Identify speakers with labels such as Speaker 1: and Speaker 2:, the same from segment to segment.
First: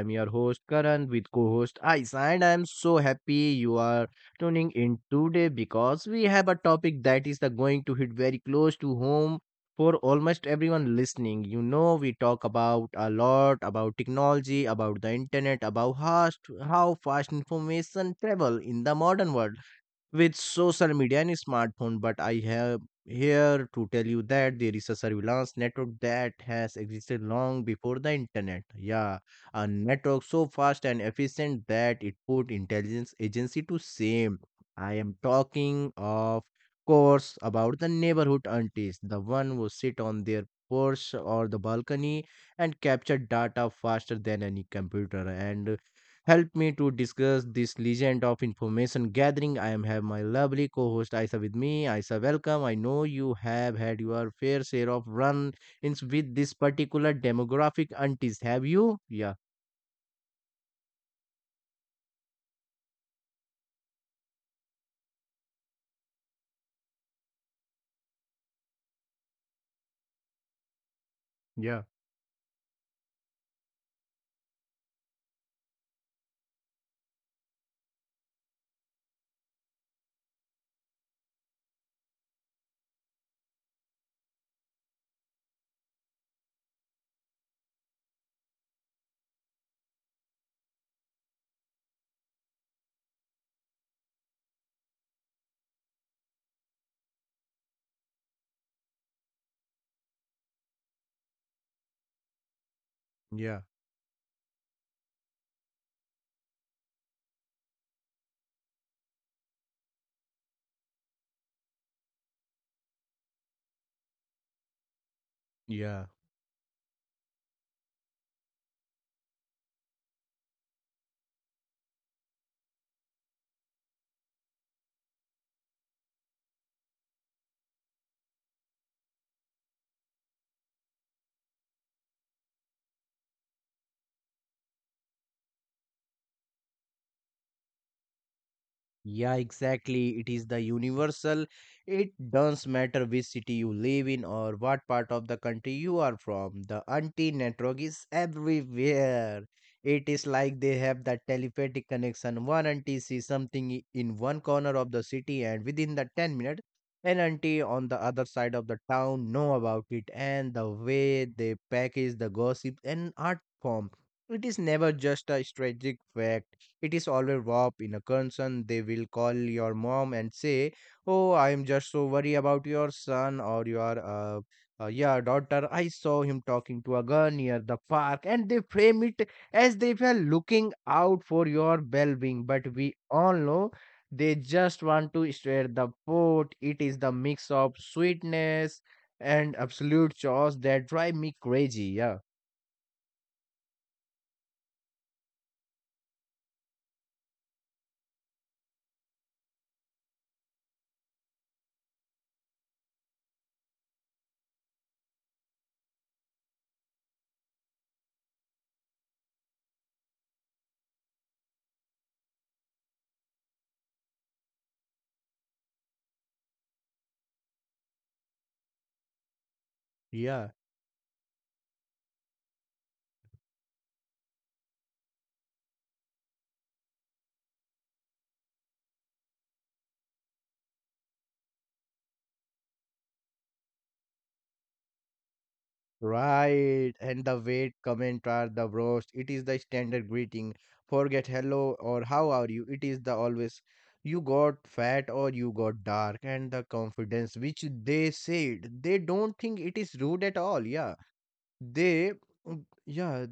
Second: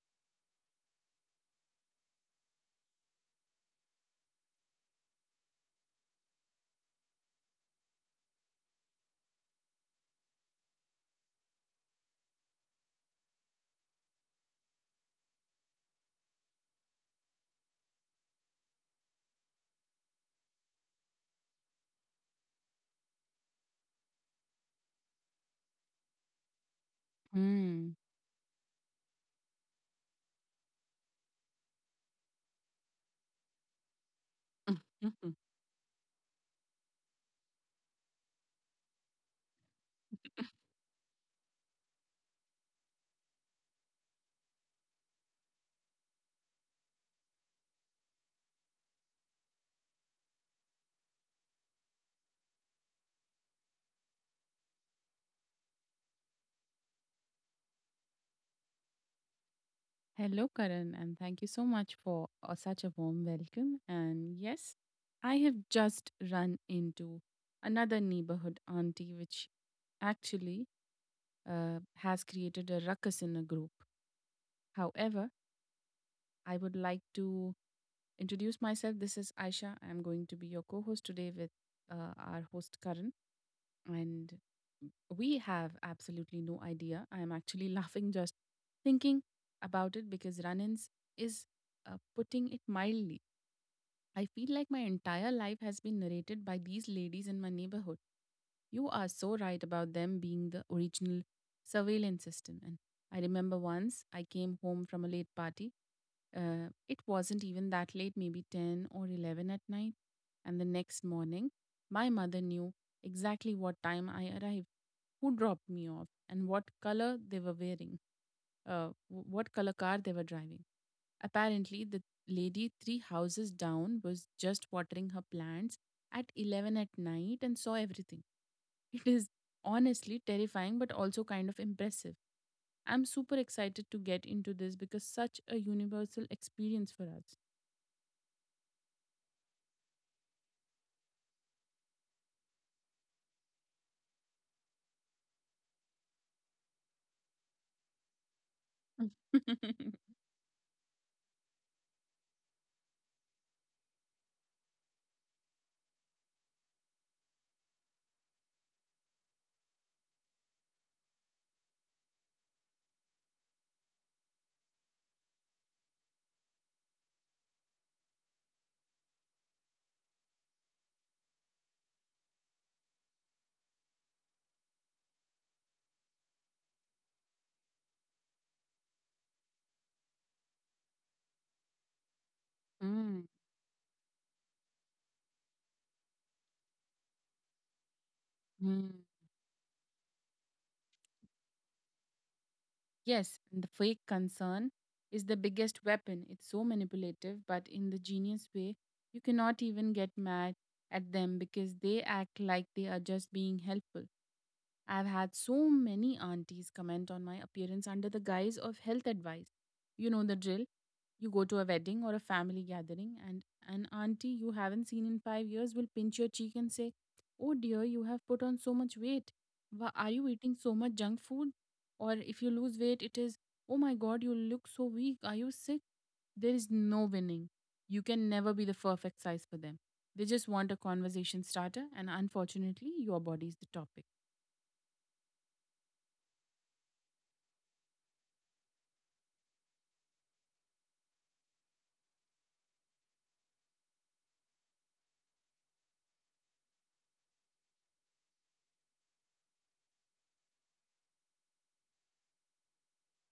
Speaker 1: am your host Karan with co-host Aisa, and I am so happy you are tuning in today because we have a topic that is the going to hit very close to home for almost everyone listening. You know, we talk about a lot about technology, about the internet, about how fast information travel in the modern world with social media and smartphone, but I have here to tell you that there is a surveillance network that has existed long
Speaker 2: Mm.
Speaker 1: before the internet. Yeah, a network so fast and efficient that it put intelligence agency to shame. I am talking, of course, about the neighborhood aunties, the one who sit on their porch or the balcony and capture data faster than any computer. And help me to discuss this legend of information gathering, I am have my lovely co-host Aisa with me. Aisa, welcome. I know you have had your fair share of run-ins with this particular demographic aunties. Have you? Yeah.
Speaker 2: Hello, Karan, and thank you so much for such a warm welcome. And yes, I have just run into another neighborhood auntie, which actually
Speaker 1: Yeah,
Speaker 2: has created a ruckus in a group. However, I would like to introduce myself. This is Aisha. I'm going to be your co host today with our host, Karan. And we have absolutely no idea. I am actually laughing just thinking about it because run ins is putting it mildly. I feel like my entire life has been narrated by these ladies in my neighborhood. You are so right about them being the original surveillance system. And I remember
Speaker 1: yeah,
Speaker 2: once I came home from a late party. It wasn't even that late, maybe 10 or 11 at night. And the next morning, my mother knew exactly what time I arrived, who dropped me
Speaker 1: yeah.
Speaker 2: off, and what color they were wearing, what color car they were driving. Apparently, the lady three houses down was just watering her plants at 11 at night and saw everything. It is honestly terrifying but also kind of impressive. I'm super excited to get into this because such a universal experience for us.
Speaker 1: Yeah, exactly. It is the universal. It does not matter which city you live in or what part of the country you are from. The anti network is everywhere. It is like they have that telepathic connection. One auntie sees something in one corner of the city, and within the 10 minutes, an auntie on the other side of the town know about it. And the way they package the gossip and art form, it is never just a strategic fact, it is always warp in a concern. They will call your mom and say, "Oh, I am just so worried about your son or your yeah, daughter. I saw him talking to a girl near the park," and they frame it as they were looking out for your well-being. But we
Speaker 2: Mm,
Speaker 1: all know. They just want to stir the pot. It is the mix of sweetness
Speaker 2: mm.
Speaker 1: and absolute chaos that drive me crazy. Yeah.
Speaker 2: Yes, and the fake concern is the biggest weapon. It's so manipulative, but in the genius way, you cannot even get mad at them because they act like they are just being helpful. I've had so many aunties comment on my appearance under the guise of health advice. You know the drill. You go to a wedding or a family gathering, and an auntie you haven't seen in five years will pinch your cheek and say, "Oh dear, you have put on so much weight. Why are you
Speaker 1: Yeah.
Speaker 2: eating so much junk food?" Or if you lose weight, it is, "Oh my god, you look so weak. Are you sick?" There is no winning. You can never be the perfect size for them. They just want a conversation starter, and unfortunately, your body is the topic.
Speaker 1: Right, and the wait comment are the bros. It is the standard greeting. Forget hello or how are you. It is the always you got fat or you got dark, and the confidence which they said, they don't think it is rude at all. Yeah. They, yeah,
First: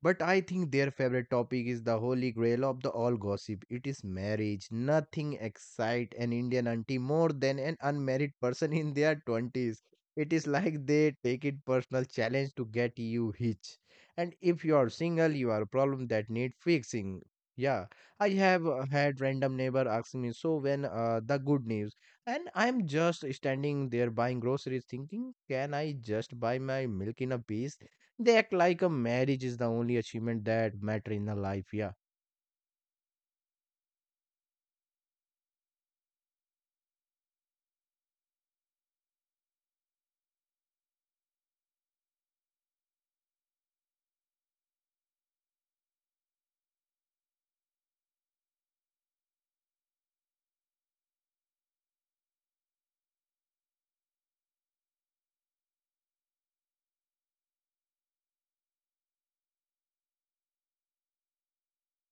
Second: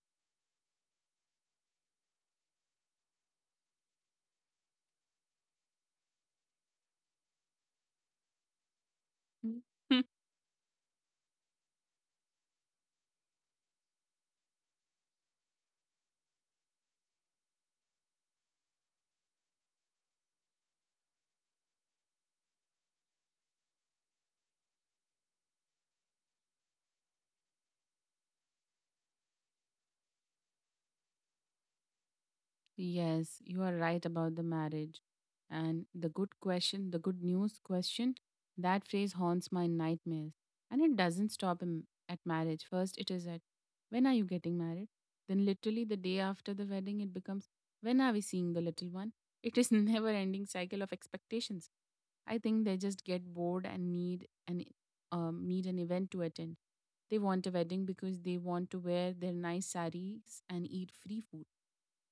Speaker 1: but I think their favorite topic is the holy grail of the all gossip. It is marriage. Nothing excite an Indian auntie more than an unmarried person in their
Speaker 2: Mhm.
Speaker 1: 20s. It is like they take it personal challenge to get you hitch. And if you are single, you are a problem that need fixing. Yeah, I have had random neighbor asking me, so when the good news? And I'm just standing there buying groceries thinking, can I just buy my milk in a piece? They act like a marriage is the only achievement that matter in a life. Yeah.
Speaker 2: Yes, you are right about the marriage. And the good question, the good news question, that phrase haunts my nightmares. And it doesn't stop in, at marriage. First, it is at when are you getting married? Then, literally, the day after the wedding, it becomes when are we seeing the little one? It is never ending cycle of expectations. I think they just get bored and need an event to attend. They want a wedding because they want to wear their nice saris and eat free food.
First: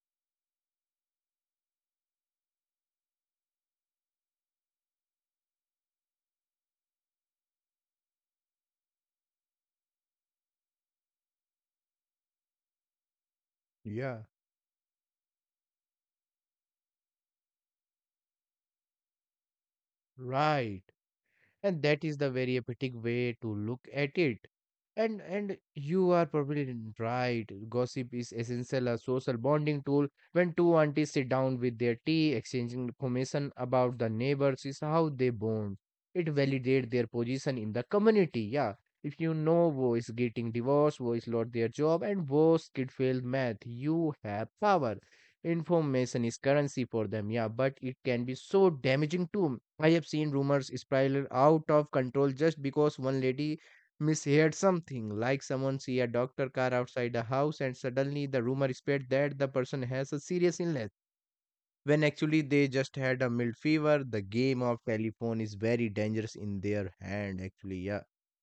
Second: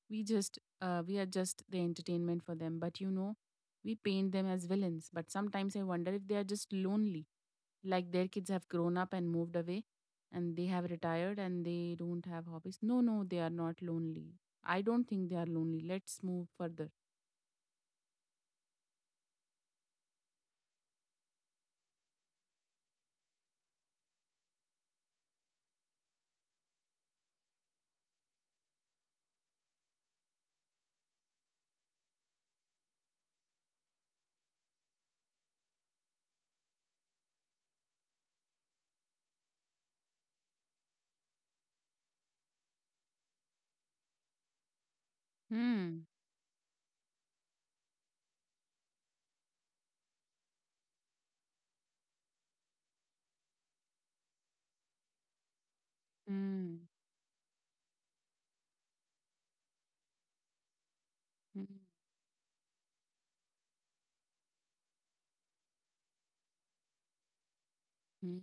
Speaker 2: We just we are just the entertainment for them, but you know, we paint them as villains, but sometimes I wonder if they are just lonely, like their kids have grown up and moved away and they have retired and they don't have hobbies. No, no, they are not
Speaker 1: Yeah,
Speaker 2: lonely. I don't think they are lonely. Let's move further.
Speaker 1: right. And that is the very epitic way to look at it, and you are probably right. Gossip is essential a social bonding tool. When two aunties sit down with their tea exchanging information about the neighbors is how they bond. It validates their position in the community. Yeah, if you know who is getting divorced, who is lost their job, and whose kid failed math, you have power.
Speaker 2: Hmm.
Speaker 1: Information is currency for them, yeah, but it can be so damaging too. I have seen rumors spiral out of control just because one lady misheard something, like someone see a doctor car
Speaker 2: Hmm.
Speaker 1: outside the house and suddenly the rumor spread that the person has a serious illness,
Speaker 2: Hmm.
Speaker 1: when actually they just had a mild fever. The game of telephone is very dangerous in their hand, actually, yeah.
Speaker 2: Hmm.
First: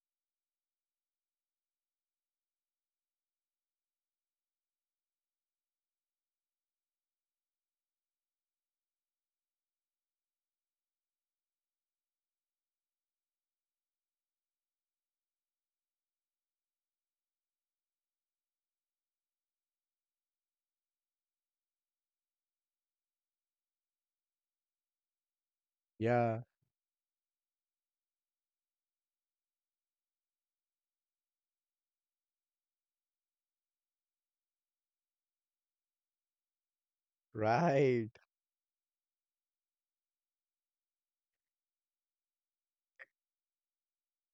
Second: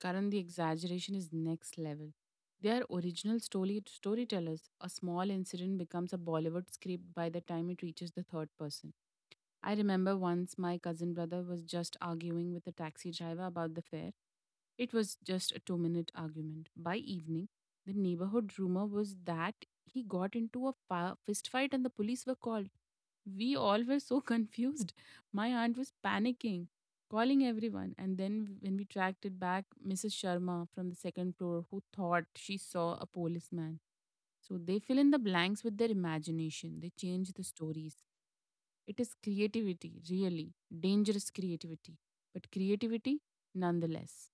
Speaker 2: Karan, the exaggeration is next level. They are original story storytellers. A small incident becomes a Bollywood script by the time it reaches the third person. I remember once my cousin brother was just arguing with a taxi driver about the fare. It was just a 2 minute argument. By evening, the neighborhood rumor was that he got into a fist fight and the police were called. We all were so confused. My aunt was
Speaker 1: Yeah,
Speaker 2: panicking, calling everyone. And then, when we tracked it back, Mrs. Sharma from the second floor, who thought she saw a policeman. So they fill in the blanks with their imagination, they change the stories.
Speaker 1: right.
Speaker 2: It is creativity, really. Dangerous creativity, but creativity nonetheless.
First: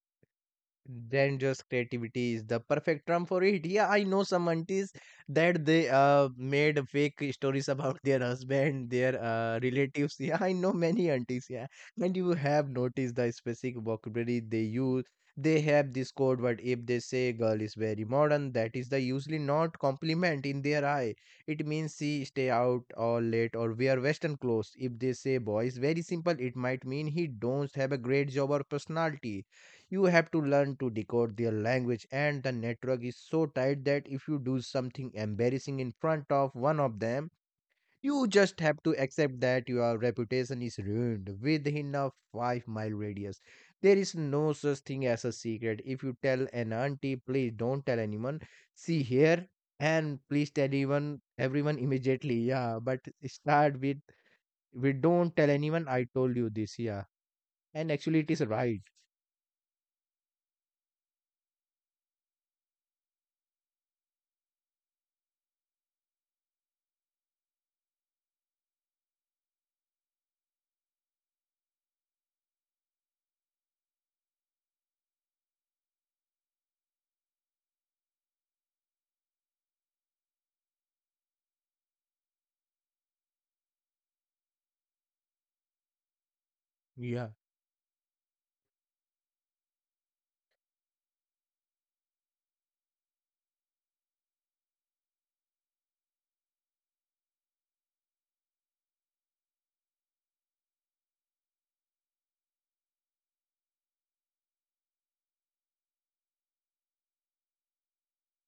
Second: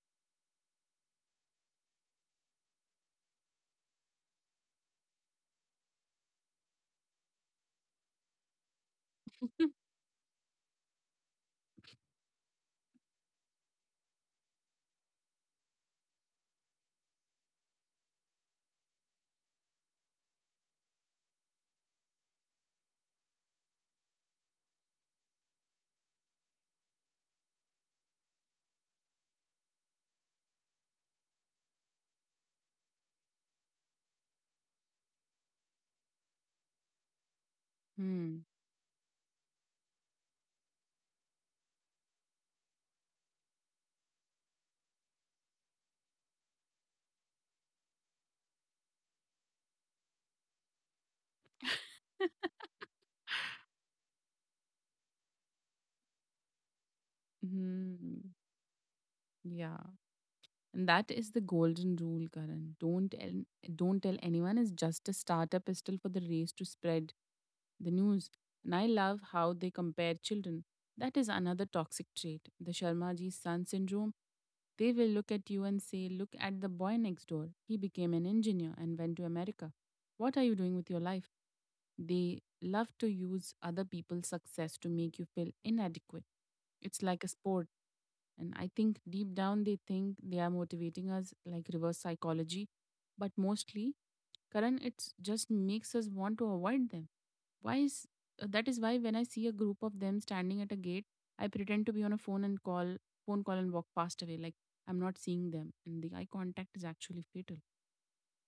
Speaker 1: Then just creativity is the perfect term for it. Yeah, I know some aunties that they made fake stories about their husband, their relatives. Yeah, I know many aunties. Yeah, and you have noticed the specific vocabulary they use. They have this code word. If they say girl is very modern, that is the usually not compliment in their eye. It means she stay out all late or wear western clothes. If they say boy is very simple, it might mean he don't have a great job or personality. You have to learn to decode their language, and the network is so tight that if you do something embarrassing in front of one of them, you
Speaker 2: Hmm.
Speaker 1: just have to accept that your reputation is ruined within a 5-mile radius. There is no such thing as a secret. If you tell an auntie, "Please don't tell anyone," see here, and please tell even everyone immediately. Yeah, but start with, "We don't tell anyone, I told you this." Yeah, and actually it
Speaker 2: Hmm.
Speaker 1: is right.
Speaker 2: Yeah. And that is the golden rule, Karan. Don't tell anyone is just a starter pistol for the race to spread the news. And I love how they compare children. That is another toxic trait, the Sharmaji son syndrome. They will look at you and say, "Look at the boy next door. He became an engineer and went to America. What are you doing with your life?" They love to use other people's success to make you feel inadequate. It's like a
Speaker 1: Yeah.
Speaker 2: sport. And I think deep down they think they are motivating us like reverse psychology. But mostly, Karan, it just makes us want to avoid them. Why is That is why when I see a group of them standing at a gate, I pretend to be on a phone and call phone call and walk past away like I'm not seeing them. And the eye contact is actually fatal.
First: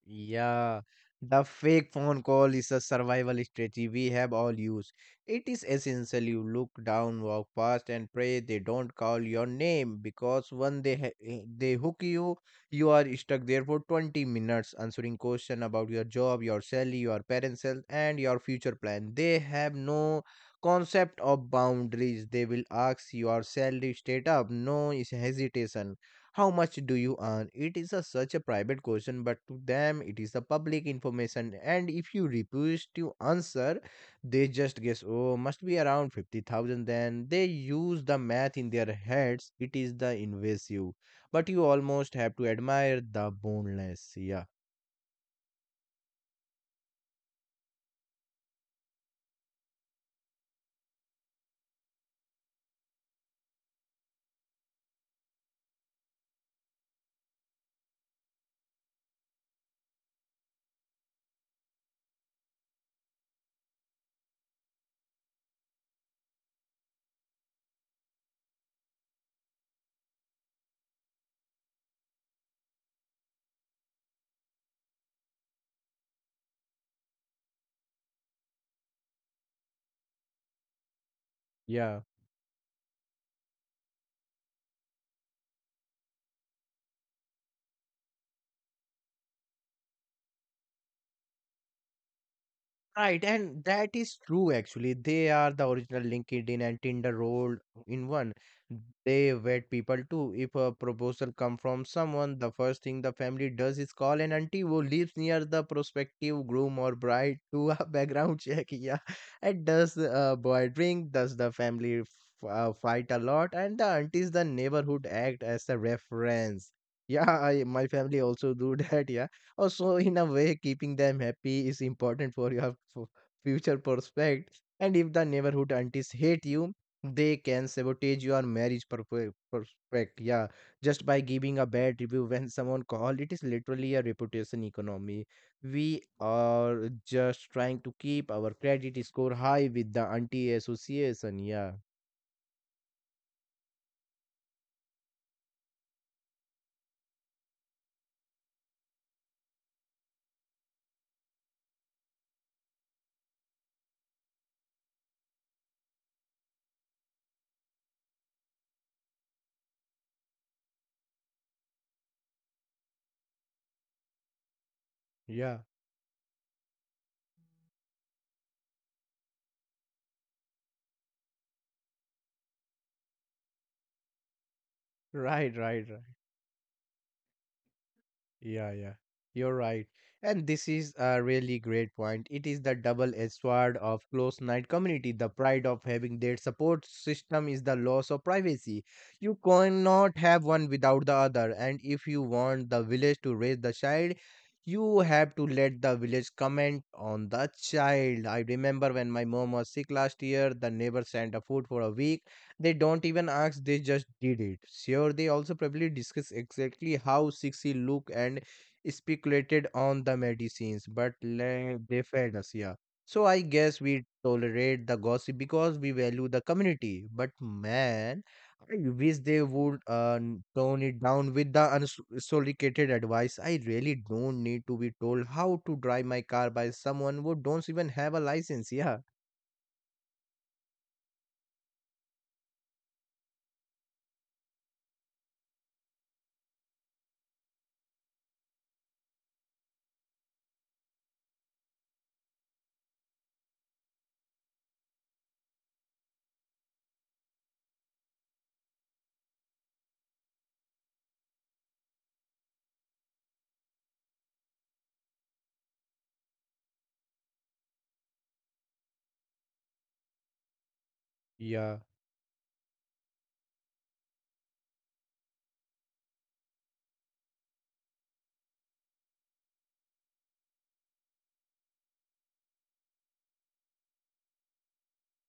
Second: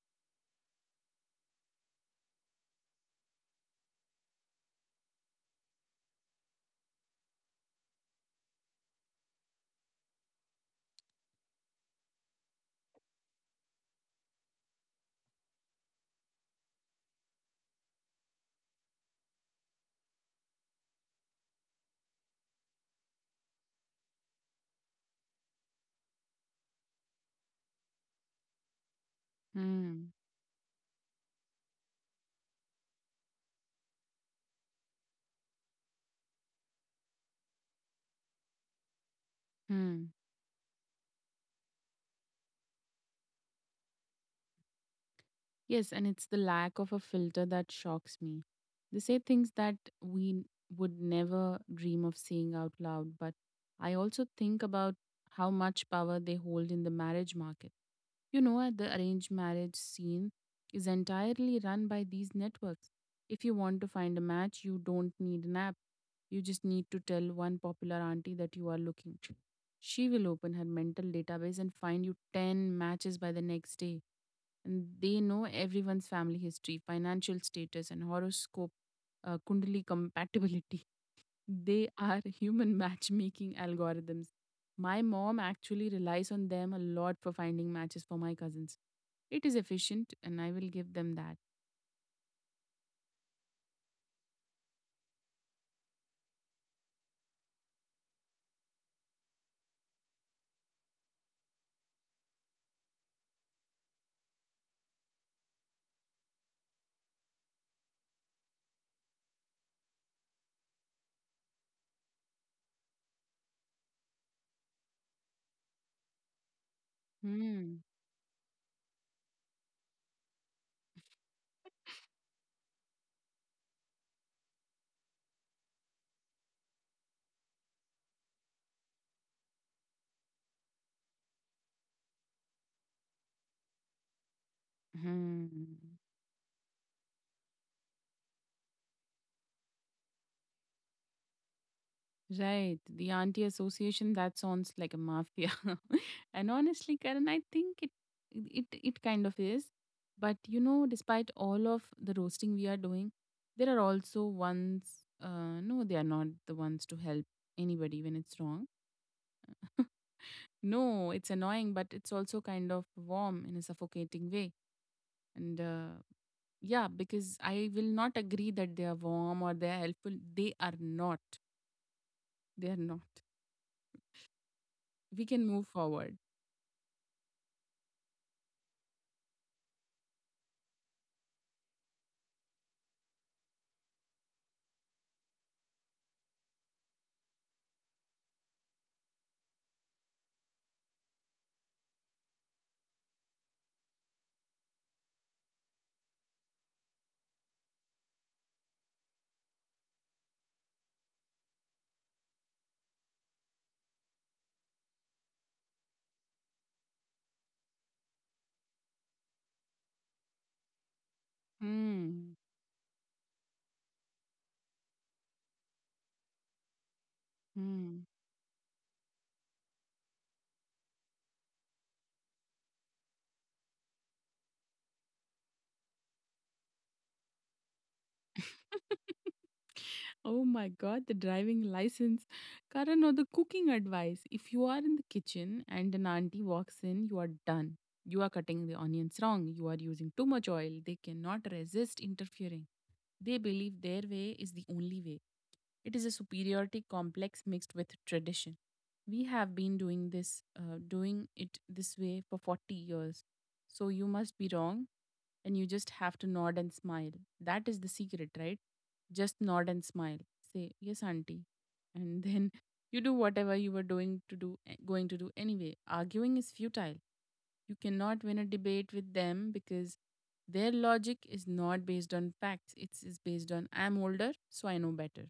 Speaker 1: Yeah, the fake phone call is a survival strategy we have all used. It is essential you look down, walk past, and pray they don't call your name, because when they they hook you, you are stuck there for 20 minutes answering question about your job, your salary, your parents' health, and your future plan. They have no concept of boundaries. They will ask your salary straight up, no hesitation. How much do you earn? It is a, such a private question, but to them
Speaker 2: Hmm.
Speaker 1: it is the public information. And if you refuse to answer, they just guess, oh, must be around 50,000. Then they use the math in their heads. It is
Speaker 2: Hmm.
Speaker 1: the invasive. But you almost have to admire the boneless. Yeah.
Speaker 2: Yes, and it's the lack of a filter that shocks me. They say things that would never dream of saying out loud, but I also think about how much power they hold in the marriage market. You know, at the arranged marriage scene is entirely run by these networks. If you want to find a match, you don't need an app. You just need to tell one popular auntie that you are looking. She will open her mental database and find you 10 matches by the next day, and they know everyone's family history, financial status, and horoscope, kundali compatibility. They
Speaker 1: Yeah.
Speaker 2: are human matchmaking algorithms. My mom actually relies on them a lot for finding matches for my cousins. It is efficient, and I will give them that.
Speaker 1: Right, and that is true actually. They are the original LinkedIn and Tinder rolled in one. They vet people too. If a proposal come from someone, the first thing the family does is call an auntie who lives near the prospective groom or bride to a background check. Yeah, and does the boy drink? Does the family fight a lot? And the aunties, the neighborhood act as the reference. Yeah, I,
Speaker 2: Hmm.
Speaker 1: my family also do that. Yeah. Also, in a way, keeping them happy is important for your future prospect. And if the neighborhood aunties hate you, they can sabotage your marriage prospect. Yeah, just by giving a bad review when someone called, it is literally a reputation economy.
Speaker 2: Hmm.
Speaker 1: We are just trying to keep our credit score high with the auntie association. Yeah,
Speaker 2: Right. The auntie association, that sounds like a mafia. And honestly, Karen, I think it kind of is. But you know, despite all of the roasting we are doing, there are also ones no, they are not the ones to help anybody when it's wrong. No, it's annoying, but it's also kind of warm in a suffocating way.
Speaker 1: yeah,
Speaker 2: And yeah, because I will not agree that they are warm or they are helpful. They are not. They are not. We can
Speaker 1: right,
Speaker 2: move
Speaker 1: right, right.
Speaker 2: forward.
Speaker 1: Yeah, yeah. You're right. And this is a really great point. It is the double-edged sword of close knit community. The pride of having their support system is the loss of privacy. You cannot have one without the other. And if you want the village to raise the child, you have to let the village comment on the child. I remember when my mom was sick last year, the neighbor sent a food for a week. They don't even ask, they just did it. Sure, they also probably discuss exactly how sexy look and speculated on the medicines, but they
Speaker 2: Mm,
Speaker 1: fed us, yeah. So I guess we tolerate the gossip because we value the community. But
Speaker 2: mm.
Speaker 1: man, I wish they would tone it down with the unsolicited advice. I really don't need to be told how to drive my car by someone who don't even have a license. Yeah.
Speaker 2: Oh my God, the driving license. Karan, or the cooking advice. If you are in the kitchen and an auntie walks in, you are done. You are cutting the onions wrong. You are using too much oil. They cannot resist interfering. They believe their way is the only way. It is a superiority complex mixed with tradition. We have been doing this, doing it this way for 40 years. So you must be wrong and you just have to nod and smile. That is the secret, right? Just nod and smile. Say, yes, auntie.
Speaker 1: Yeah.
Speaker 2: And then you do whatever you were doing to do, eh, going to do anyway. Arguing is futile. You cannot win a debate with them because their logic is not based on facts. It's, is based on I'm older, so I know better.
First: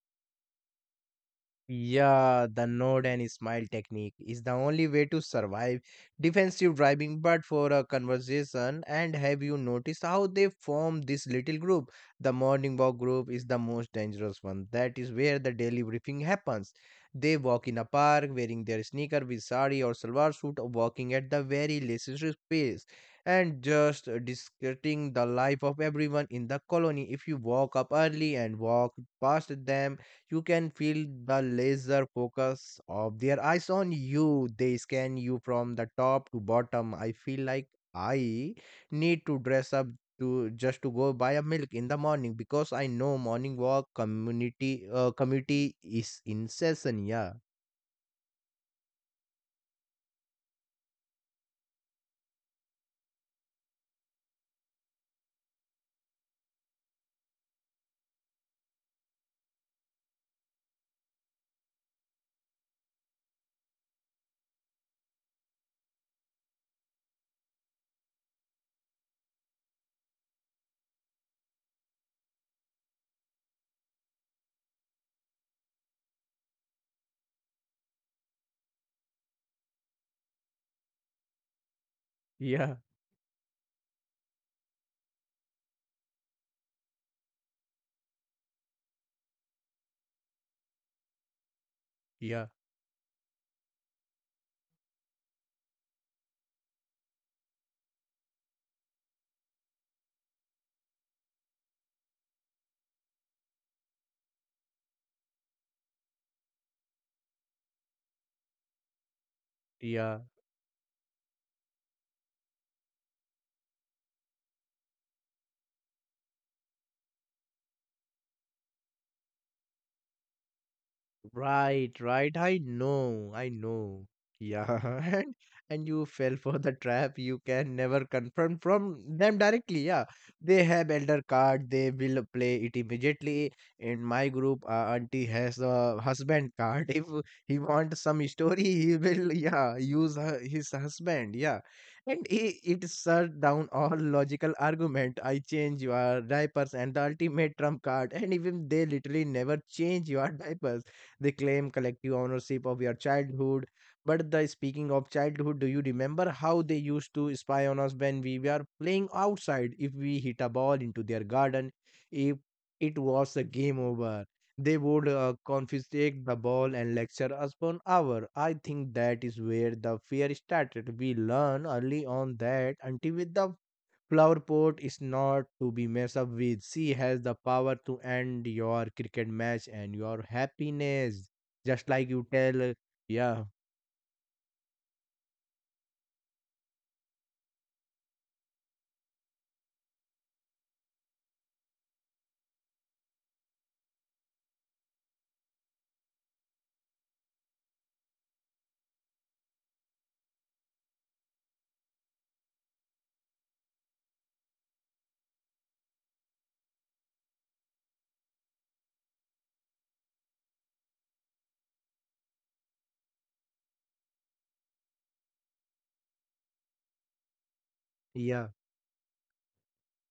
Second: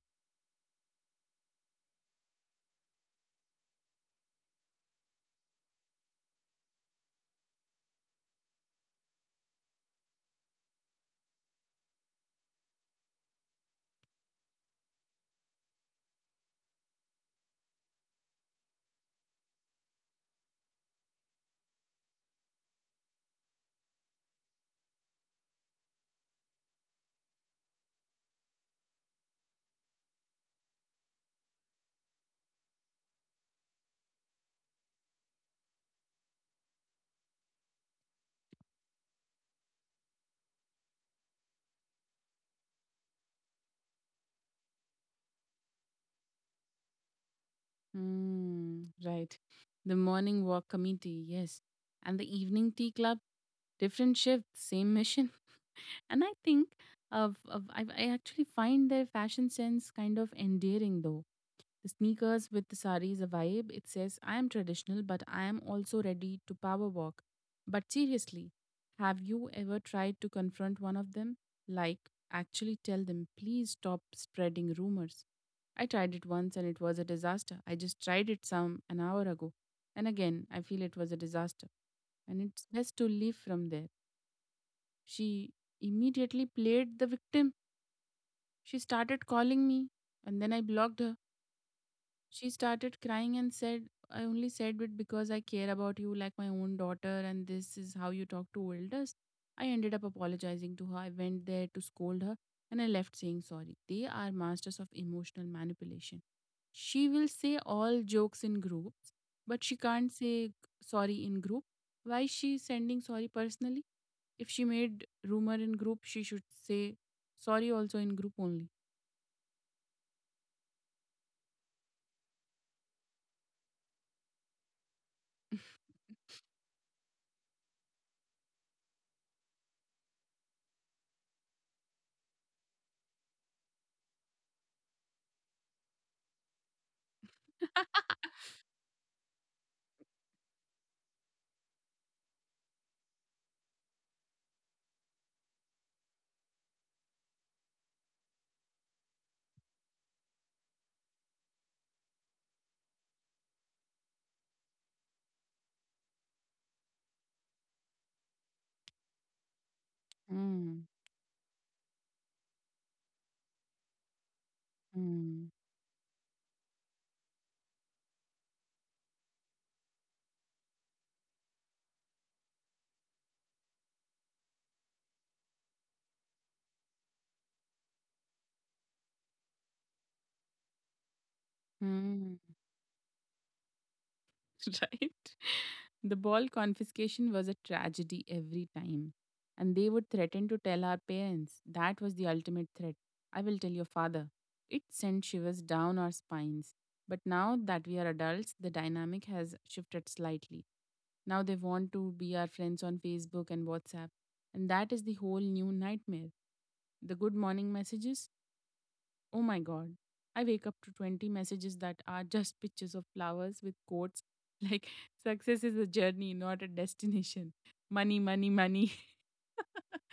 Speaker 1: Yeah, the nod and smile technique is the only way to survive defensive driving. But for a conversation, and have you noticed how they form this little group? The morning walk group is the most dangerous one. That is where the daily briefing happens. They walk in a park wearing their sneaker with sari or salwar suit, or walking at the very leisure pace, and just discussing the life of everyone in the colony. If you walk up early and walk past them, you can feel the laser focus of their eyes on you. They scan you from the top to bottom. I feel like I need to dress up to just to go buy a milk in the morning because I know morning walk community is in session. Yeah,
Speaker 2: Mm, right. The morning walk committee, yes. And the evening tea club, different shifts, same mission. And I think I actually find their fashion sense kind of endearing though. The sneakers with the sari is a vibe. It says, I am traditional, but I am also ready to power walk. But seriously, have you ever tried to confront one of them? Like, actually tell them, please stop spreading rumors. I tried it once and it was a disaster. I just tried it some an hour ago. And again, I feel it was a disaster. And it's
Speaker 1: yeah,
Speaker 2: best to leave from there. She immediately played the victim. She started calling me and then I blocked her.
Speaker 1: yeah,
Speaker 2: She started crying and said, "I only said it because I care about you like my own daughter, and this is how you talk to elders." I ended up apologizing to her. I went there to scold her and I left saying sorry. They are masters of emotional manipulation. She will say all jokes in groups, but she can't
Speaker 1: yeah.
Speaker 2: say sorry in group. Why is she sending sorry personally? If she made rumor in group, she should say sorry also in group only.
Speaker 1: Right, right. I know, I know. Yeah, and you fell for the trap. You can never confirm from them directly. Yeah, they have elder card. They will play it immediately. In my group, auntie has the husband card. If he wants some story, he will yeah use her, his husband. Yeah, and he, it shut down all logical argument. I change your diapers and the ultimate trump card. And even they literally never change your diapers, they claim collective ownership of your childhood. But the speaking of childhood, do you remember how they used to spy on us when we were playing outside? If we hit a ball
Speaker 2: Mm,
Speaker 1: into their garden, if it was a game over, they would
Speaker 2: mm,
Speaker 1: confiscate the ball and lecture us for an hour. I think that is where the fear started. We learn early on that until with the flower pot is not to be messed up with. She has the power to end your cricket match and your happiness. Just like you
Speaker 2: mm,
Speaker 1: tell, yeah,
Speaker 2: right? The ball confiscation was a tragedy every time. And they would threaten to tell our parents. That was the ultimate threat. I will tell your father. It sent shivers down our spines. But now that we are adults, the dynamic has shifted slightly. Now they want to be our friends on Facebook and WhatsApp. And that is the whole new nightmare. The good morning messages, oh my god. I wake up to 20 messages that are just pictures of flowers with quotes like success is a journey, not a destination. Money, money,
Speaker 1: yeah,
Speaker 2: money.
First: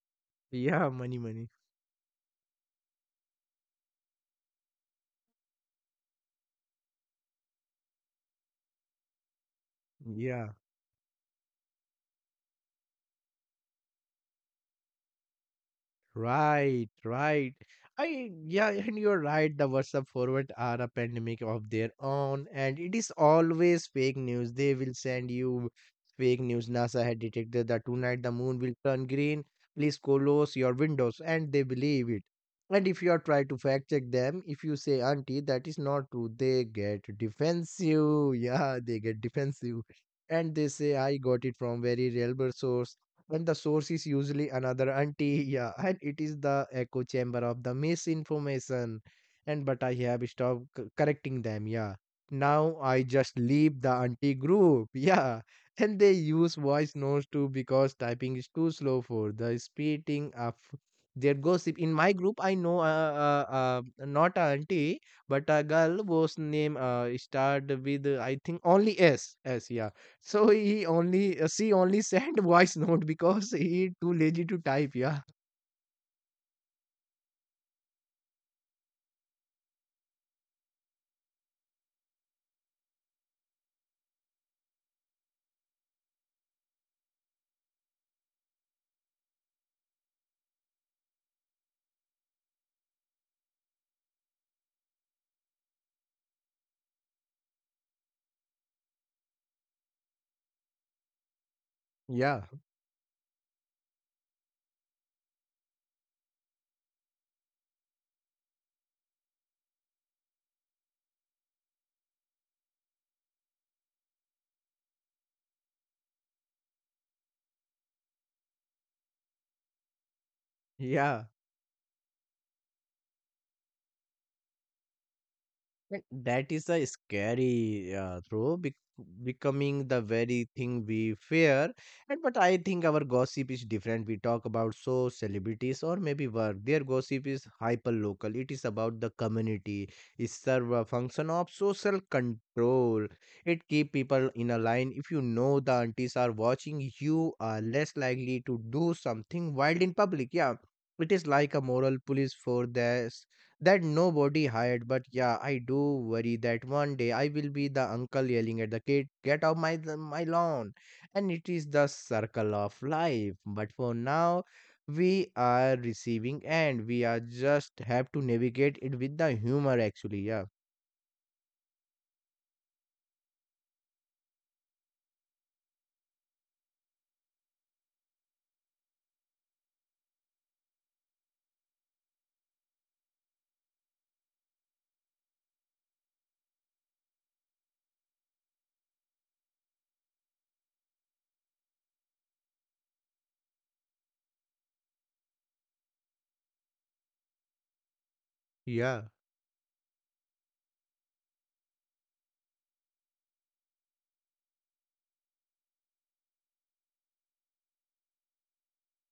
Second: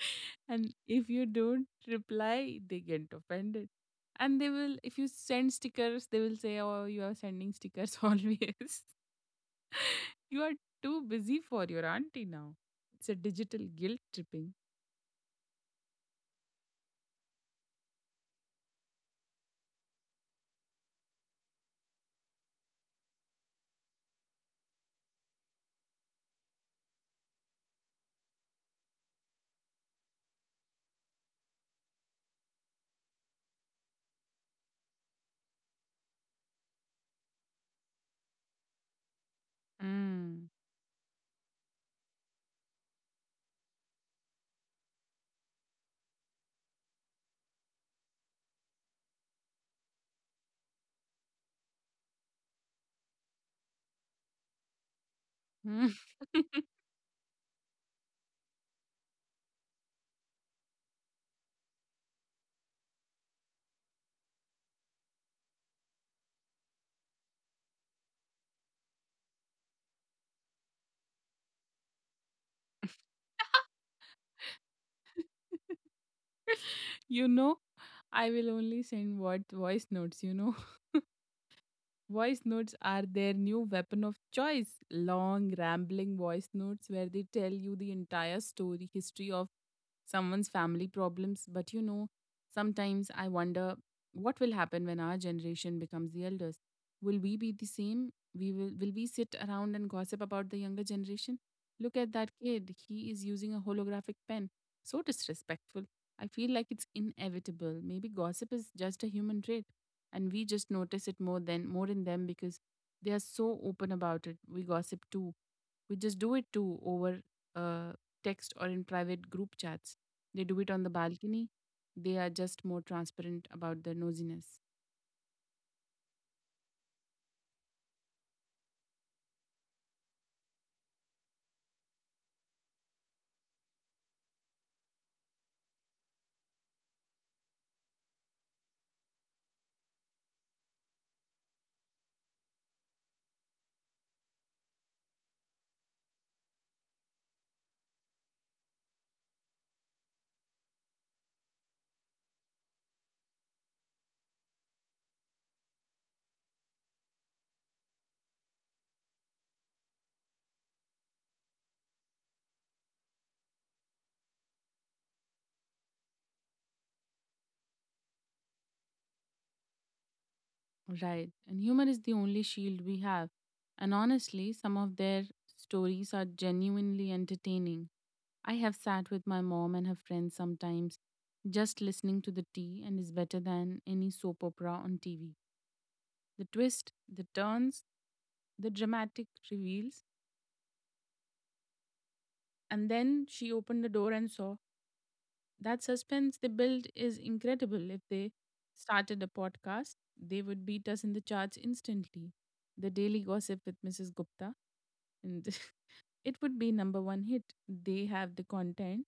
Speaker 2: And
Speaker 1: yeah,
Speaker 2: if
Speaker 1: money,
Speaker 2: you
Speaker 1: money,
Speaker 2: don't reply, they get offended. And they will, if you send stickers, they will say, oh, you are sending stickers always. You
Speaker 1: yeah.
Speaker 2: are too busy for your auntie now. It's a digital guilt tripping.
Speaker 1: Right, right. And you're right. The WhatsApp forward are a pandemic of their own, and it is always fake news. They will send you fake news. NASA had detected that tonight the moon will turn green. Please close your windows, and they believe it. And if you are trying to fact check them, if you say, "Auntie, that is not true," they get defensive. Yeah, they get defensive,
Speaker 2: Mm.
Speaker 1: and they say, "I got it from very reliable source." And the source is usually another auntie. Yeah, and it is the echo chamber of the misinformation. And but I have stopped correcting them, yeah. Now I just leave the auntie group. Yeah,
Speaker 2: Mm.
Speaker 1: and they use voice notes too, because typing is too slow for the speeding of their gossip. In my group, I know, not a auntie, but a girl whose name started with I think only s s, yeah. So he only, she only sent voice note because he too lazy to type. Yeah,
Speaker 2: You know, I will only send what voice notes, you know. Voice notes are their new weapon of choice. Long, rambling voice notes where they tell you the entire story, history of someone's family problems. But sometimes I wonder what will happen when our generation becomes the elders. Will we be the same? We Will we sit around and gossip about the younger generation? Look at that
Speaker 1: yeah,
Speaker 2: kid. He is using a holographic pen. So disrespectful. I feel like it's inevitable. Maybe gossip is just a human trait, and we just notice it more than more in them because they are so open about it. We gossip too. We just do it too over uh, text or in private group chats. They do it on the
Speaker 1: yeah.
Speaker 2: balcony. They are just more transparent about their nosiness.
Speaker 1: Like, that is a scary throw, becoming the very thing we fear. And but I think our gossip is different. We talk about so celebrities or maybe work. Their gossip is hyper local. It is about the community. It serve a function of social control. It keep people in a line. If you know the aunties are watching, you are less likely to do something wild in public. Yeah. It is like a moral police for that nobody hired, but yeah, I do worry that one day I will be the uncle yelling at the kid, "Get out my my lawn," and it is the circle of life. But for now, we are receiving and we are just have to navigate it with the humor, actually, yeah.
Speaker 2: Right. And humor is the only shield we have. And honestly, some of their stories are genuinely entertaining. I have sat with my mom and her friends sometimes. Just listening to the tea and is better than any soap opera on TV. The twist, the turns, the dramatic reveals. And then she opened the door and saw that suspense they built is incredible. If they
Speaker 1: Yeah,
Speaker 2: started a podcast, they would beat us in the charts instantly. The Daily Gossip with Mrs. Gupta, and it would be number one hit. They have the content,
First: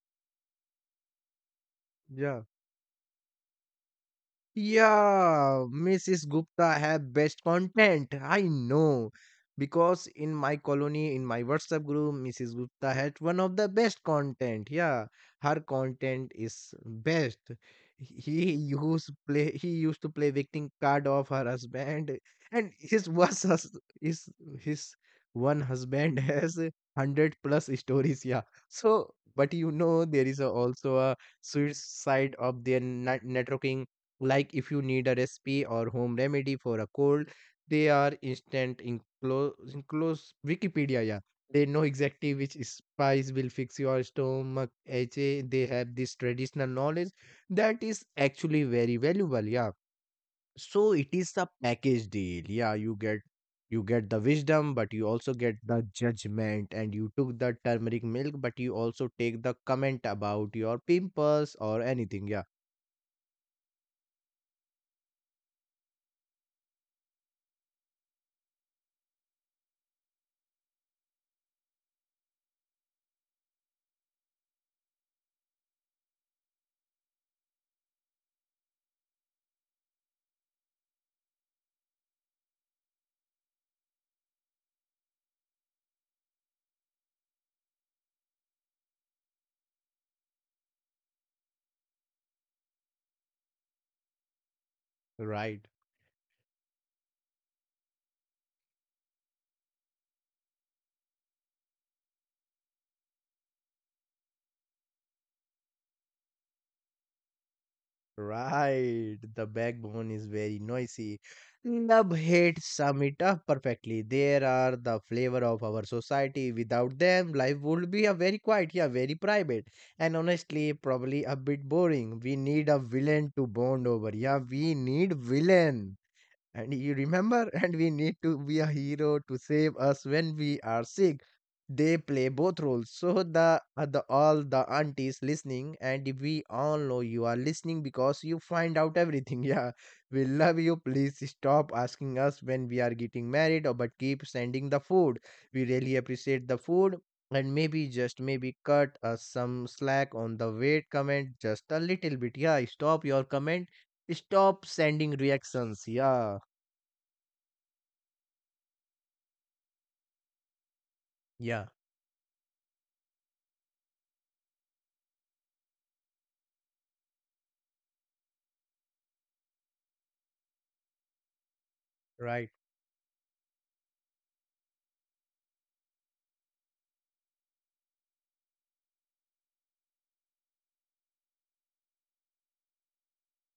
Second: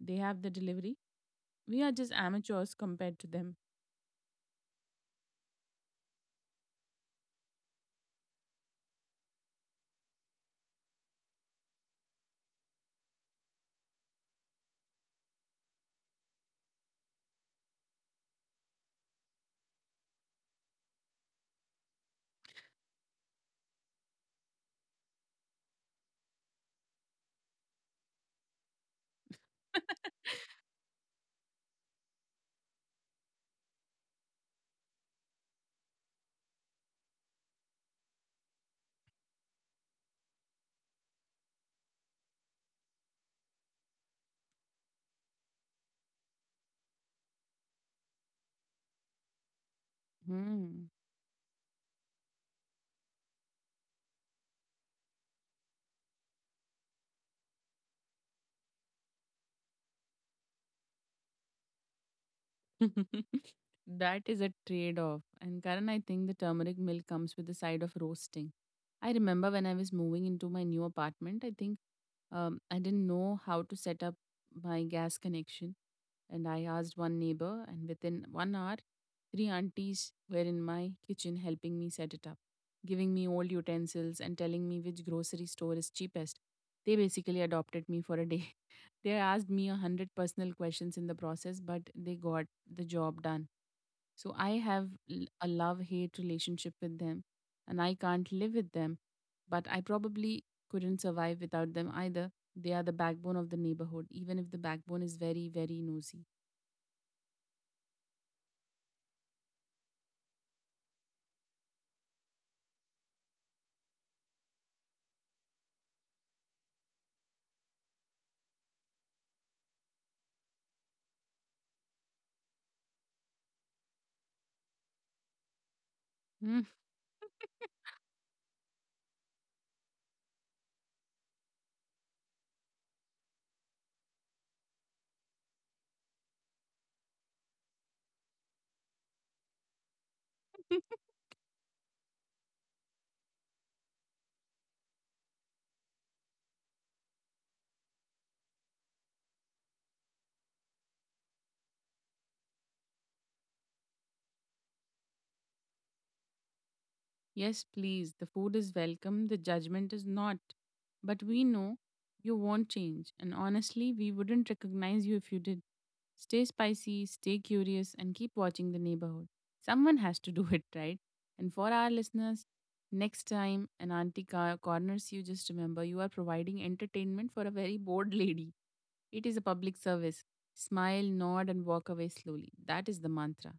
Speaker 2: they have the delivery. We are just
Speaker 1: yeah.
Speaker 2: amateurs compared to them.
Speaker 1: Yeah, Mrs. Gupta have best content, I know. Because in my colony, in my WhatsApp group, Mrs. Gupta had one of the best content. Yeah, her content is best. He used play. He used to play victim card of her husband, and his was hus- his his one husband has 100+ stories. Yeah. So, but you know, there is a, also a suicide of their networking. Like, if you need a recipe or home remedy for a cold, they are instant in close, in close wikipedia, yeah. They know exactly which spice will fix your stomach, HA. They have this traditional knowledge that is actually very valuable, yeah.
Speaker 2: Hmm.
Speaker 1: So it is a package deal, yeah. You get, you get the wisdom, but you also get the judgment. And you took the turmeric milk, but you also take the comment about your pimples or anything, yeah,
Speaker 2: That is a trade off. And Karan, I think the turmeric milk comes with the side of roasting. I remember when I was moving into my new apartment, I think I didn't know how to set up my gas connection. And I asked one neighbor, and within 1 hour, three aunties were in my kitchen helping me set it up, giving me old utensils and telling me which grocery store is cheapest. They basically adopted me for a day. They asked me a hundred personal questions in the process, but they got the job done. So I have a
Speaker 1: right.
Speaker 2: love hate relationship with them, and I can't live with them, but I probably couldn't survive without them either. They are the backbone of the neighborhood, even if the backbone is very, very nosy.
Speaker 1: Right, the backbone is very noisy. Love hate sum it up perfectly. There are the flavor of our society. Without them, life would be a very quiet, yeah, very private, and honestly, probably a bit boring. We need a villain to bond over. Yeah, we need villain.
Speaker 2: Mm.
Speaker 1: And you remember, and we need to be a hero to save us when we are sick. They play both roles. So the all the aunties listening, and we all know you are listening because you find out everything. Yeah, we love you. Please stop asking us when we are getting married, or but keep sending the food. We really appreciate the food, and maybe just maybe cut us some slack on the weight comment, just a little bit. Yeah, stop your comment. Stop sending reactions. Yeah.
Speaker 2: Yes, please, the food is welcome, the judgment is not. But we
Speaker 1: Yeah,
Speaker 2: know you won't change, and honestly, we wouldn't recognize you if you did. Stay spicy, stay curious, and keep watching the neighborhood. Someone has to do it, right? And for our listeners,
Speaker 1: right,
Speaker 2: next time an auntie corners you, just remember you are providing entertainment for a very bored lady. It is a public service. Smile, nod, and walk away slowly. That is the mantra.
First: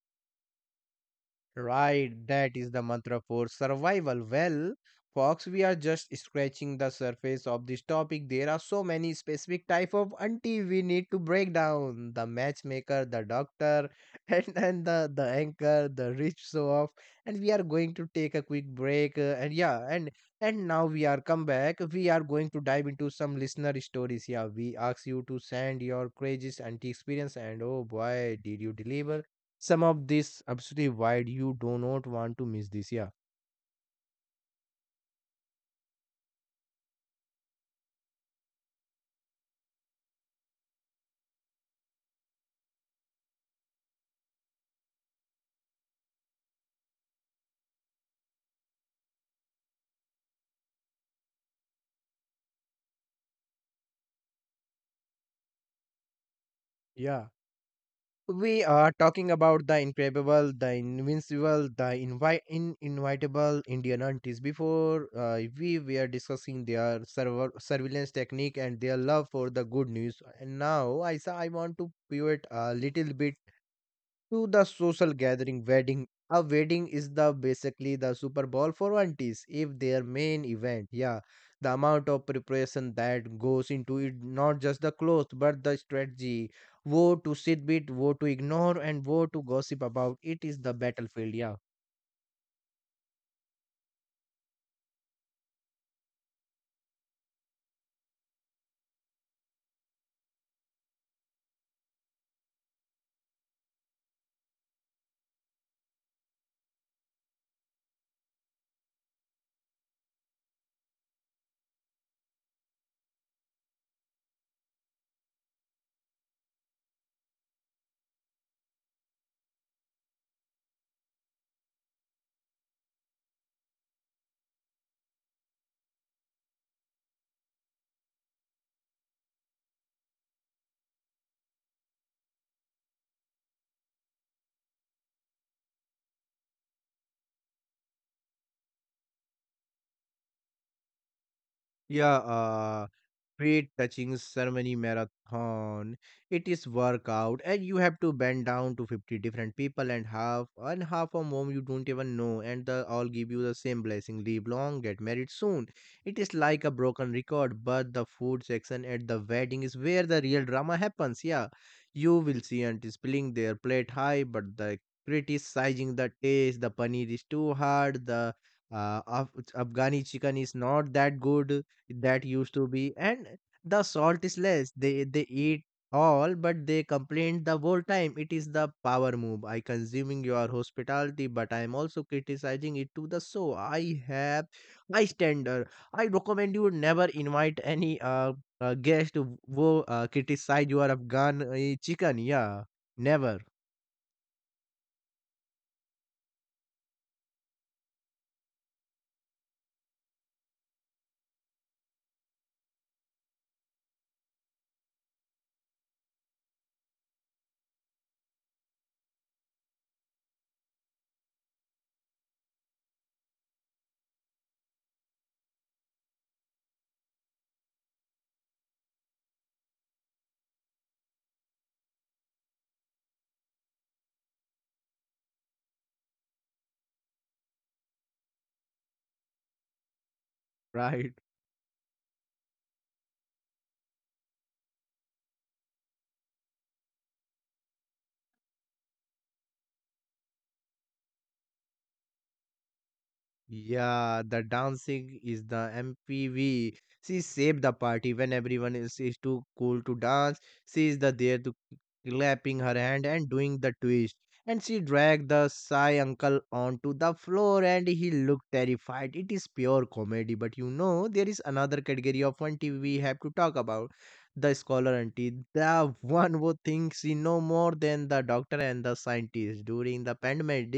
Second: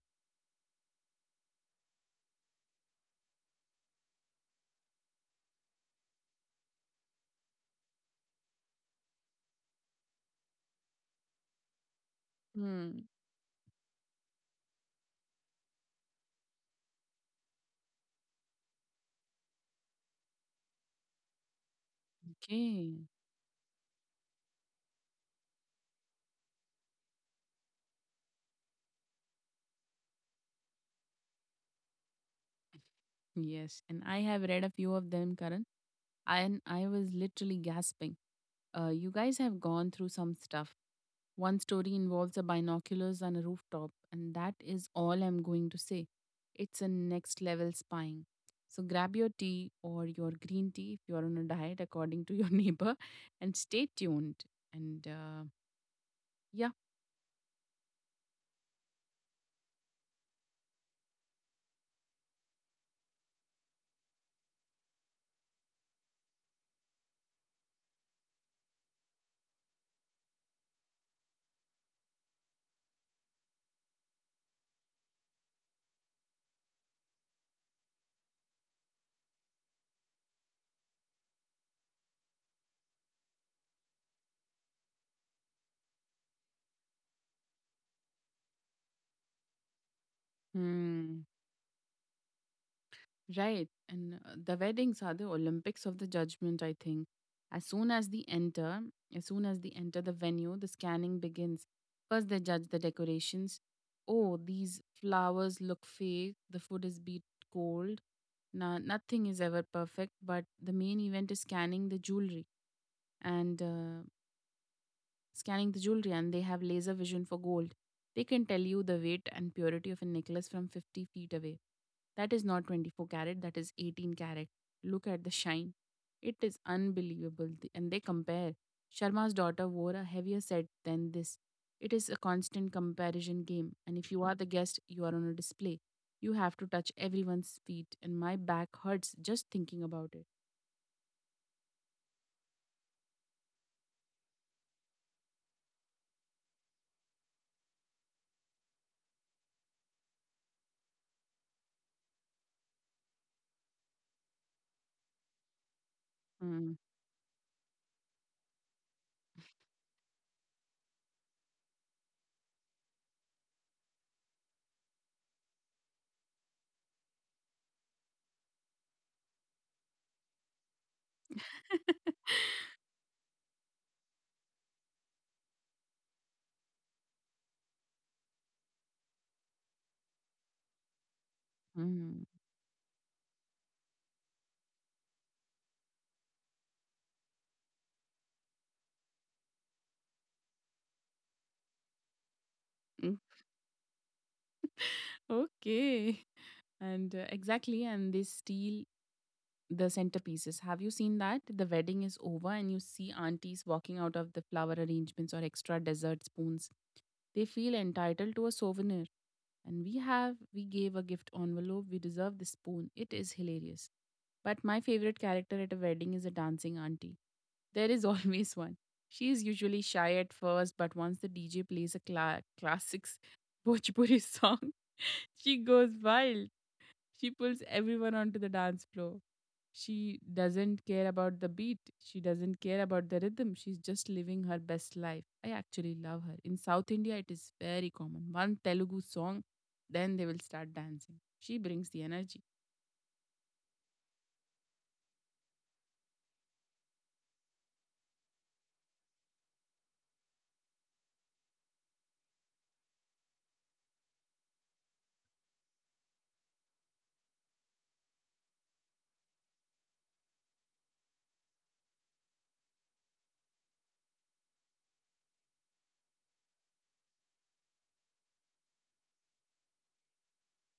Speaker 1: right. That is the mantra for survival. Well, Fox, we are just scratching the surface of this topic. There are so many specific type of auntie we need to break down. The matchmaker,
Speaker 2: Hmm.
Speaker 1: the doctor, and then the anchor, the rich show off. And we are going to take a quick break, and yeah, and now we are come back. We are going to dive
Speaker 2: Okay.
Speaker 1: into some listener stories. Yeah, we ask you to send your craziest auntie experience, and oh boy, did you deliver! Some of this absolutely wide, you do not want to miss this, yeah.
Speaker 2: Yes. And I have read a few of them, Karan. And I was literally gasping. You guys have gone through some stuff. One story involves a binoculars and a rooftop, and that is all I'm going to say. It's a next level spying. So grab your tea or your green tea if you're on a diet according to your neighbor, and stay tuned. And yeah.
Speaker 1: Yeah. We are talking about the improbable, the invincible, the invitable indian aunties. Before, we were discussing their server surveillance technique and their love for the good news, and now I want to pivot a little bit to the social gathering wedding. A wedding is the basically the Super Bowl for aunties, if their main event, yeah. The amount of preparation that goes into it, not just the clothes but the strategy, what to sit with, what to ignore and what to gossip about, it is the
Speaker 2: Hmm.
Speaker 1: battlefield, yeah.
Speaker 2: Right. And the weddings are the Olympics of the judgment, I think. As soon as they enter, as soon as they enter the venue, the scanning begins. First, they judge the decorations. Oh, these flowers look fake. The food is beat cold. Now, nothing is ever perfect, but the main event is scanning the jewelry. And scanning the jewelry, and they have laser vision for gold. They can tell you the weight and purity of a necklace from 50 feet away. That is not 24 carat, that is 18 carat. Look at the shine. It is unbelievable. And they compare. Sharma's daughter wore a heavier set than this. It is a constant comparison game. And if you are the guest, you are on a display. You have to touch everyone's feet, and my back hurts just thinking about it.
Speaker 1: Yeah, weight touching ceremony marathon. It is workout, and you have to bend down to 50 different people, and half of whom you don't even know, and they all give you the same blessing: live long, get married soon. It is like a
Speaker 2: Mm.
Speaker 1: broken record, but the food section at the wedding is where the real drama happens. Yeah, you will see aunties pulling their plate high, but the criticizing the taste. The paneer is too hard. The Afghani chicken is not that good that used to be. And the salt is less, they eat all but they complained the whole time. It is the power move. I consuming your hospitality, but I am also
Speaker 2: Mm.
Speaker 1: criticizing it. To the so I have, I standard. I recommend you never invite any guest who criticize your afghan chicken, yeah.
Speaker 2: Mm.
Speaker 1: Never.
Speaker 2: Okay. And exactly, and they steal the centerpieces. Have you seen that? The wedding is over, and you see aunties walking out of the flower arrangements or extra dessert spoons. They feel entitled to a souvenir. We gave a gift envelope, we deserve the spoon. It is hilarious. But my favorite character at a wedding is a dancing auntie. There is always one. She is usually shy at first, but once the DJ plays a classics Bhojpuri song, she goes wild. She pulls everyone onto the dance floor. She doesn't care
Speaker 1: Right.
Speaker 2: about the beat. She doesn't care about the rhythm. She's just living her best life. I actually love her. In South India, it is very common. One Telugu song, then they will start dancing. She brings the energy.
Speaker 1: Yeah, the dancing is the MPV. She saved the party when everyone is too cool to dance. She is the there to clapping her hand and doing the twist. And she dragged the shy uncle onto the floor and he looked terrified. It is pure comedy, but you know, there is another category of one TV we have to talk about. The scholar auntie, the one who thinks she know more than the doctor and the scientist. During the pandemic,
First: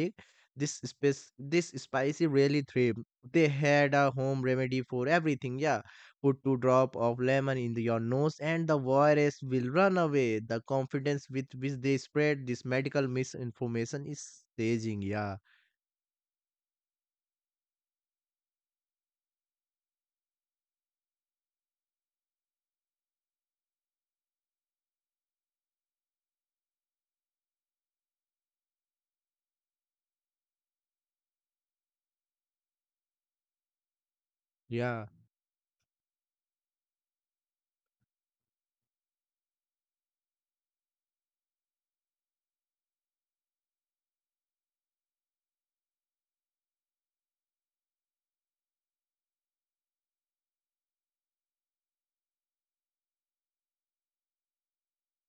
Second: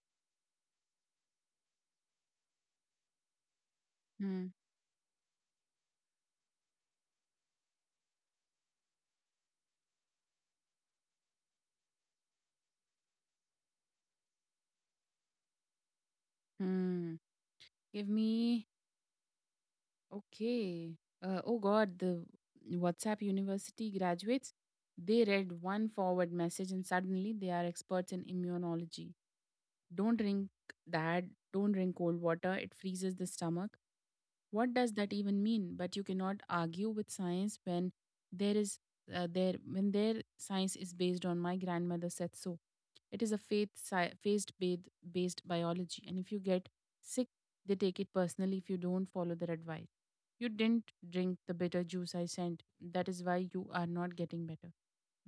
Speaker 1: this spicy really thrived. They had a home
Speaker 2: Hmm.
Speaker 1: remedy for everything. Yeah, put two drop of lemon in your nose, and the virus will run away. The confidence with which they spread this medical misinformation is staging, yeah,
Speaker 2: Hmm. Give me. Okay. Oh God, the WhatsApp University graduates. They read one forward message and suddenly they are experts in immunology. Don't drink that, don't drink cold water, it freezes the stomach. What does
Speaker 1: yeah.
Speaker 2: that even mean? But you cannot argue with science when there is there when their science is based on my grandmother said so. It is a faith based based biology, and if you get sick, they take it personally if you don't follow their advice. You didn't drink the bitter juice I sent. That is why you are not getting better.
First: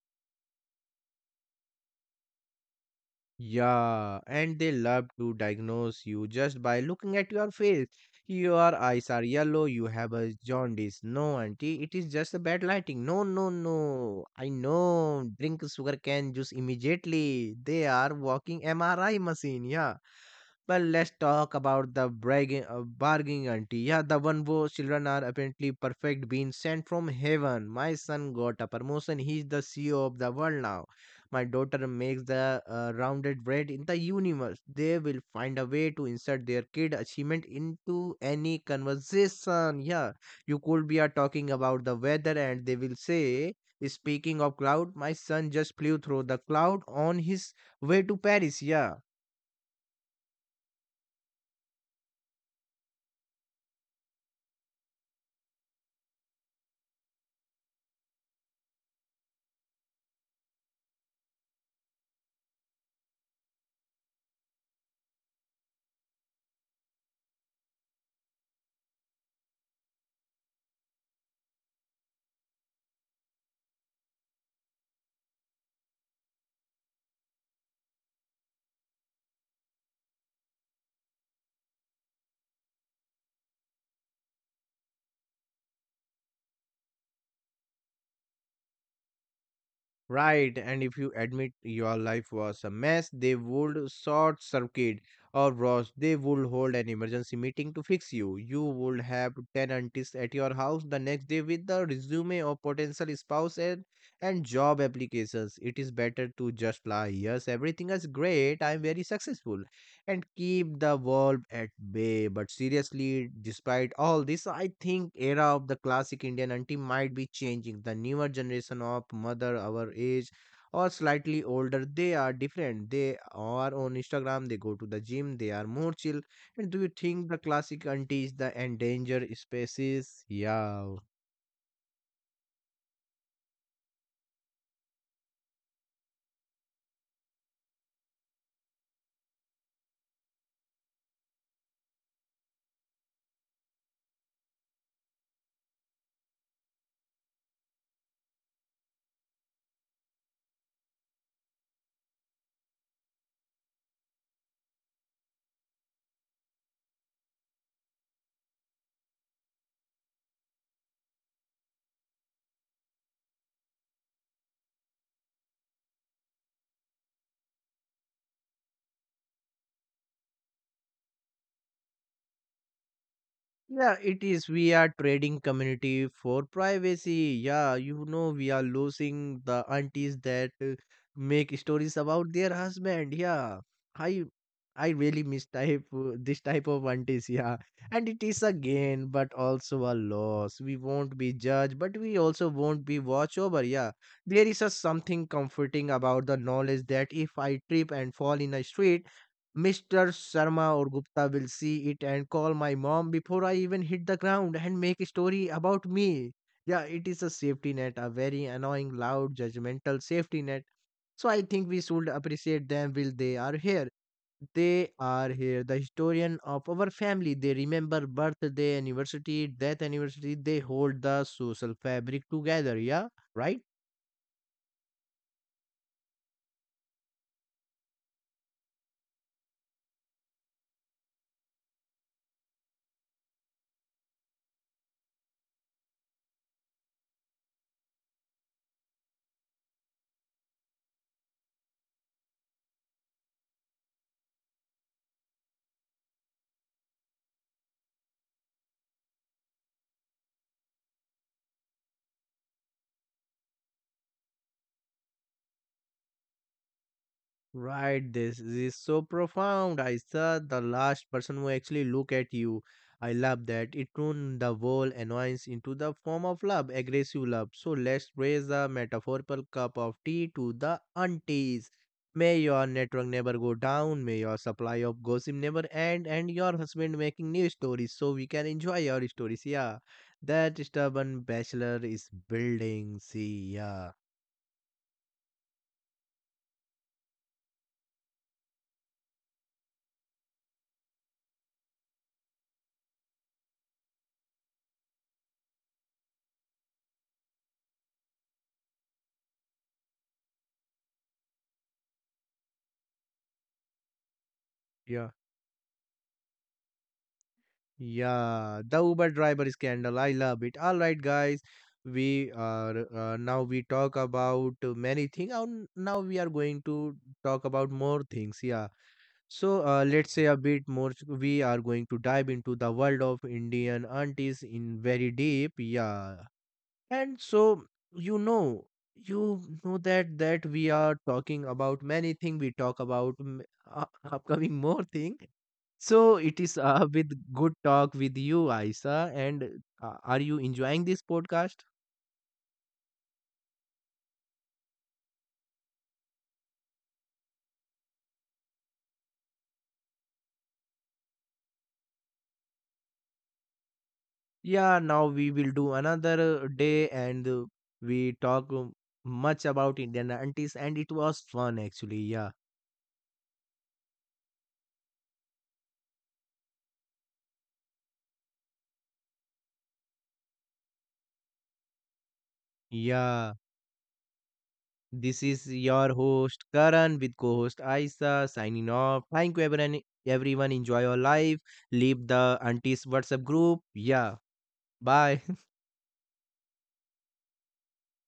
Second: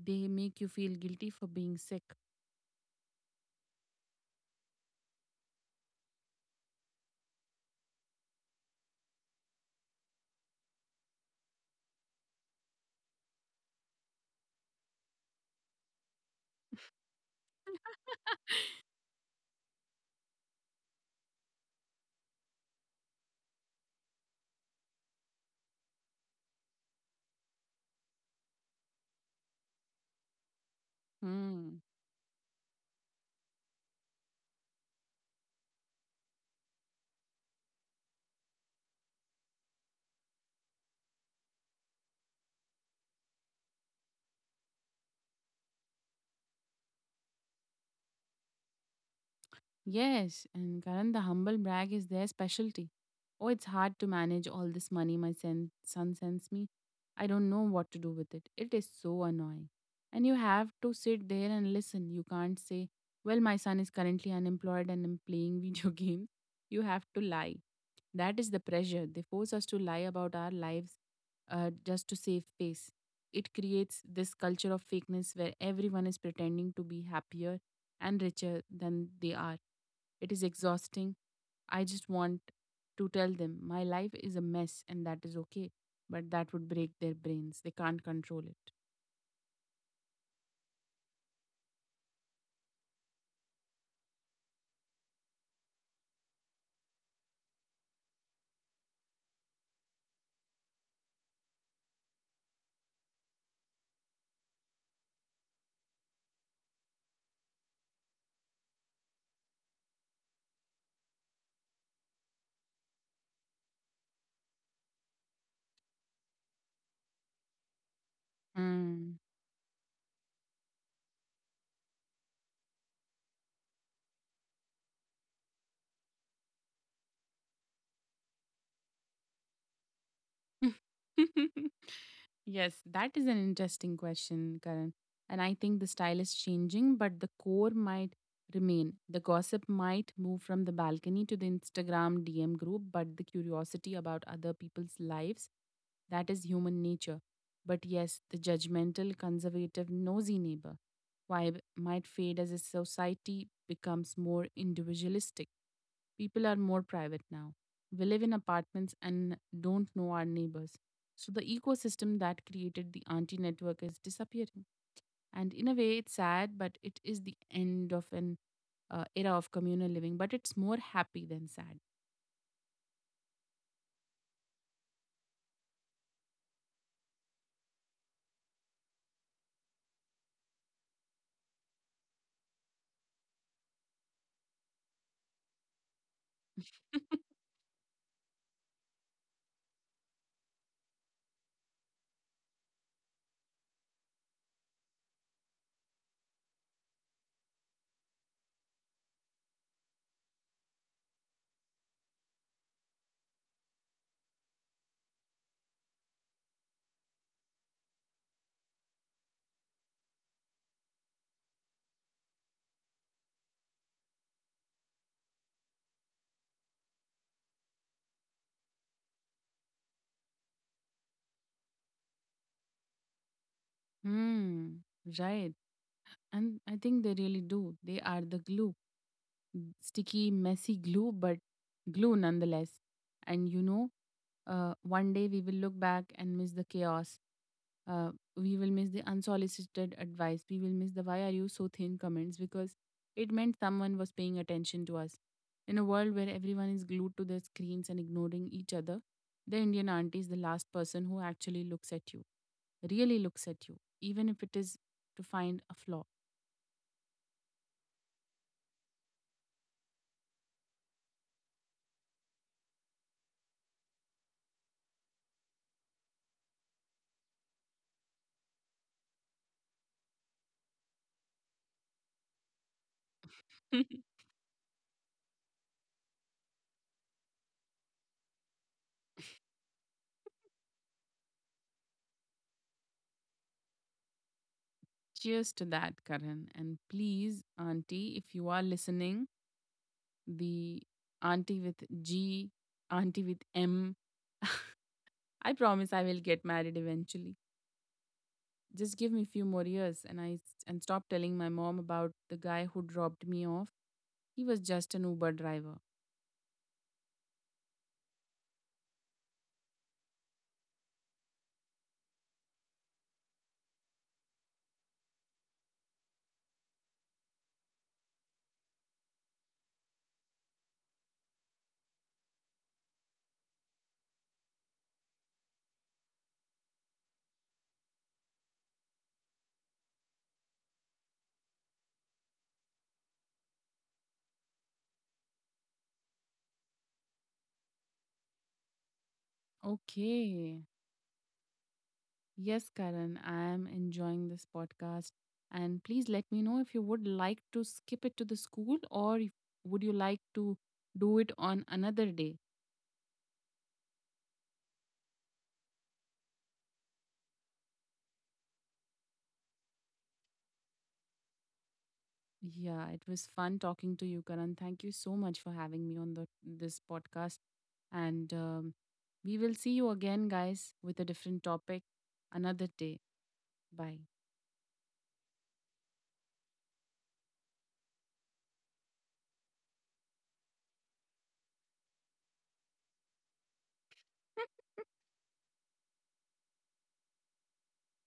Speaker 2: They make you feel guilty for being sick.
Speaker 1: Yeah, and they love to diagnose you just by looking at your face. Your eyes are yellow, you have a jaundice. No, auntie, it is just a bad lighting. No, no, no. I know. Drink sugar cane juice immediately. They are walking MRI machine, yeah. But let's talk about the bargaining auntie. Yeah, the one whose children are apparently perfect, being sent from heaven. My son got a promotion. He's the CEO of the world now. My
Speaker 2: Hmm.
Speaker 1: daughter makes the rounded bread in the universe. They will find a way to insert their kid achievement into any conversation. Yeah, you could be talking about the weather, and they will say, "Speaking of cloud, my son just flew through the cloud on his way to Paris." Yeah.
Speaker 2: Yes, and Karan, the humble brag is their specialty. Oh, it's hard to manage all this money my son sends me. I don't know what to do with it. It is so annoying. And you have to sit there and listen. You can't say, well, my son is currently unemployed and I'm playing video games. You have to lie. That is the pressure. They force us to lie about our lives just to save face. It creates this culture of fakeness where everyone is pretending to be happier and richer than they are. It is exhausting. I just want to tell them my life is a mess and that is okay. But that would break their brains. They can't control
Speaker 1: Right, and if you admit your life was a mess, they would short circuit or rush. They would hold an emergency meeting to fix you. You would have 10 aunties at your house the next day with the resume of potential spouse, and job applications. It is better to just lie. Yes, everything is great. I am very successful and keep the wolf at bay. But seriously, despite all this, I think era of the classic Indian auntie might be changing. The newer
Speaker 2: it.
Speaker 1: generation of
Speaker 2: Mm.
Speaker 1: mother our age or slightly older, they are different. They are on Instagram, they go to the gym, they are more chill. And do you think the classic auntie is the endangered species? Yeah.
Speaker 2: Yes, that is an interesting question, Karan. And I think the style is changing, but the core might remain. The gossip might move from the balcony to the Instagram DM group, but the curiosity about other people's lives, that is human nature. But yes, the judgmental, conservative, nosy neighbor vibe might fade as a society becomes more individualistic. People are more private now. We live in apartments and don't know our neighbors. So the ecosystem that created the auntie network is disappearing. And in a way, it's sad, but it is the end of an era of communal living, but it's more happy than sad.
Speaker 1: Yeah, it is. We are trading community for privacy. Yeah, you know, we are losing the aunties that make stories about their husband. Yeah, I I really miss type this type of aunties. Yeah, and it is a gain, but also a loss. We won't be judged, but we also won't be watched over. Yeah, there is a something comforting about the knowledge that if I trip and fall in a street, Mr. Sharma or Gupta will see it and call my mom before I even hit the ground and make a story about me. Yeah, it is a safety net, a very annoying, loud, judgmental safety net. So I think we should appreciate them while they are here. They are here, the historian of our family. They remember birthday, anniversary, death anniversary. They hold the social fabric together. Yeah, right?
Speaker 2: Hmm. Right. And I think they really do. They are the glue. Sticky, messy glue, but glue nonetheless. And one day we will look back and miss the chaos. Uh, we will miss the unsolicited advice. We will miss the why are you so thin comments because it meant someone was paying attention to us. In a world where everyone is glued to their screens and ignoring each other, the Indian auntie is the last person who actually looks at you, really looks at you, even if it is to find a flaw.
Speaker 1: Right, this is so profound. I saw the last person who actually look at you. I love that. It turned the whole annoyance into the form of love, aggressive love. So let's raise the metaphorical cup of tea to the aunties. May your network never go down. May your supply of gossip never end, and your husband making new stories so we can enjoy your stories. Yeah, that stubborn bachelor is building. See, yeah,
Speaker 2: Cheers to that, Karan. And please, Auntie, if you are listening, the Auntie with G, Auntie with M, I promise I will get married eventually. Just give me a few more years, and stop telling my mom about the guy who dropped me off. He was just an
Speaker 1: yeah.
Speaker 2: Uber driver.
Speaker 1: Yeah, the Uber driver scandal. I love it. All right, guys, we are, now we talk about many things. And now we are going to talk about more things. Yeah. So let's say a bit more. We are going to dive into the world of Indian aunties in very deep. Yeah. And so you know, you know that we are talking about many things. We talk about upcoming more thing. So it is with good talk with you, Aisa. And are you
Speaker 2: Okay.
Speaker 1: enjoying this podcast?
Speaker 2: Yes, Karan, I am enjoying this podcast. And please let me know if you would like to skip it to the school, or if, would you like to do it on another day?
Speaker 1: Yeah, now we will do another day, and we talk much about Indian aunties, and it was fun actually. Yeah,
Speaker 2: Yeah, it was fun talking to you, Karan. Thank you so much for having me on the this podcast. And we will see you again, guys, with a different topic another day.
Speaker 1: yeah.
Speaker 2: Bye.
Speaker 1: This is your host Karan with co-host Aisa signing off. Thank you, everyone. Everyone, enjoy your life. Leave the aunties WhatsApp group. Yeah, bye.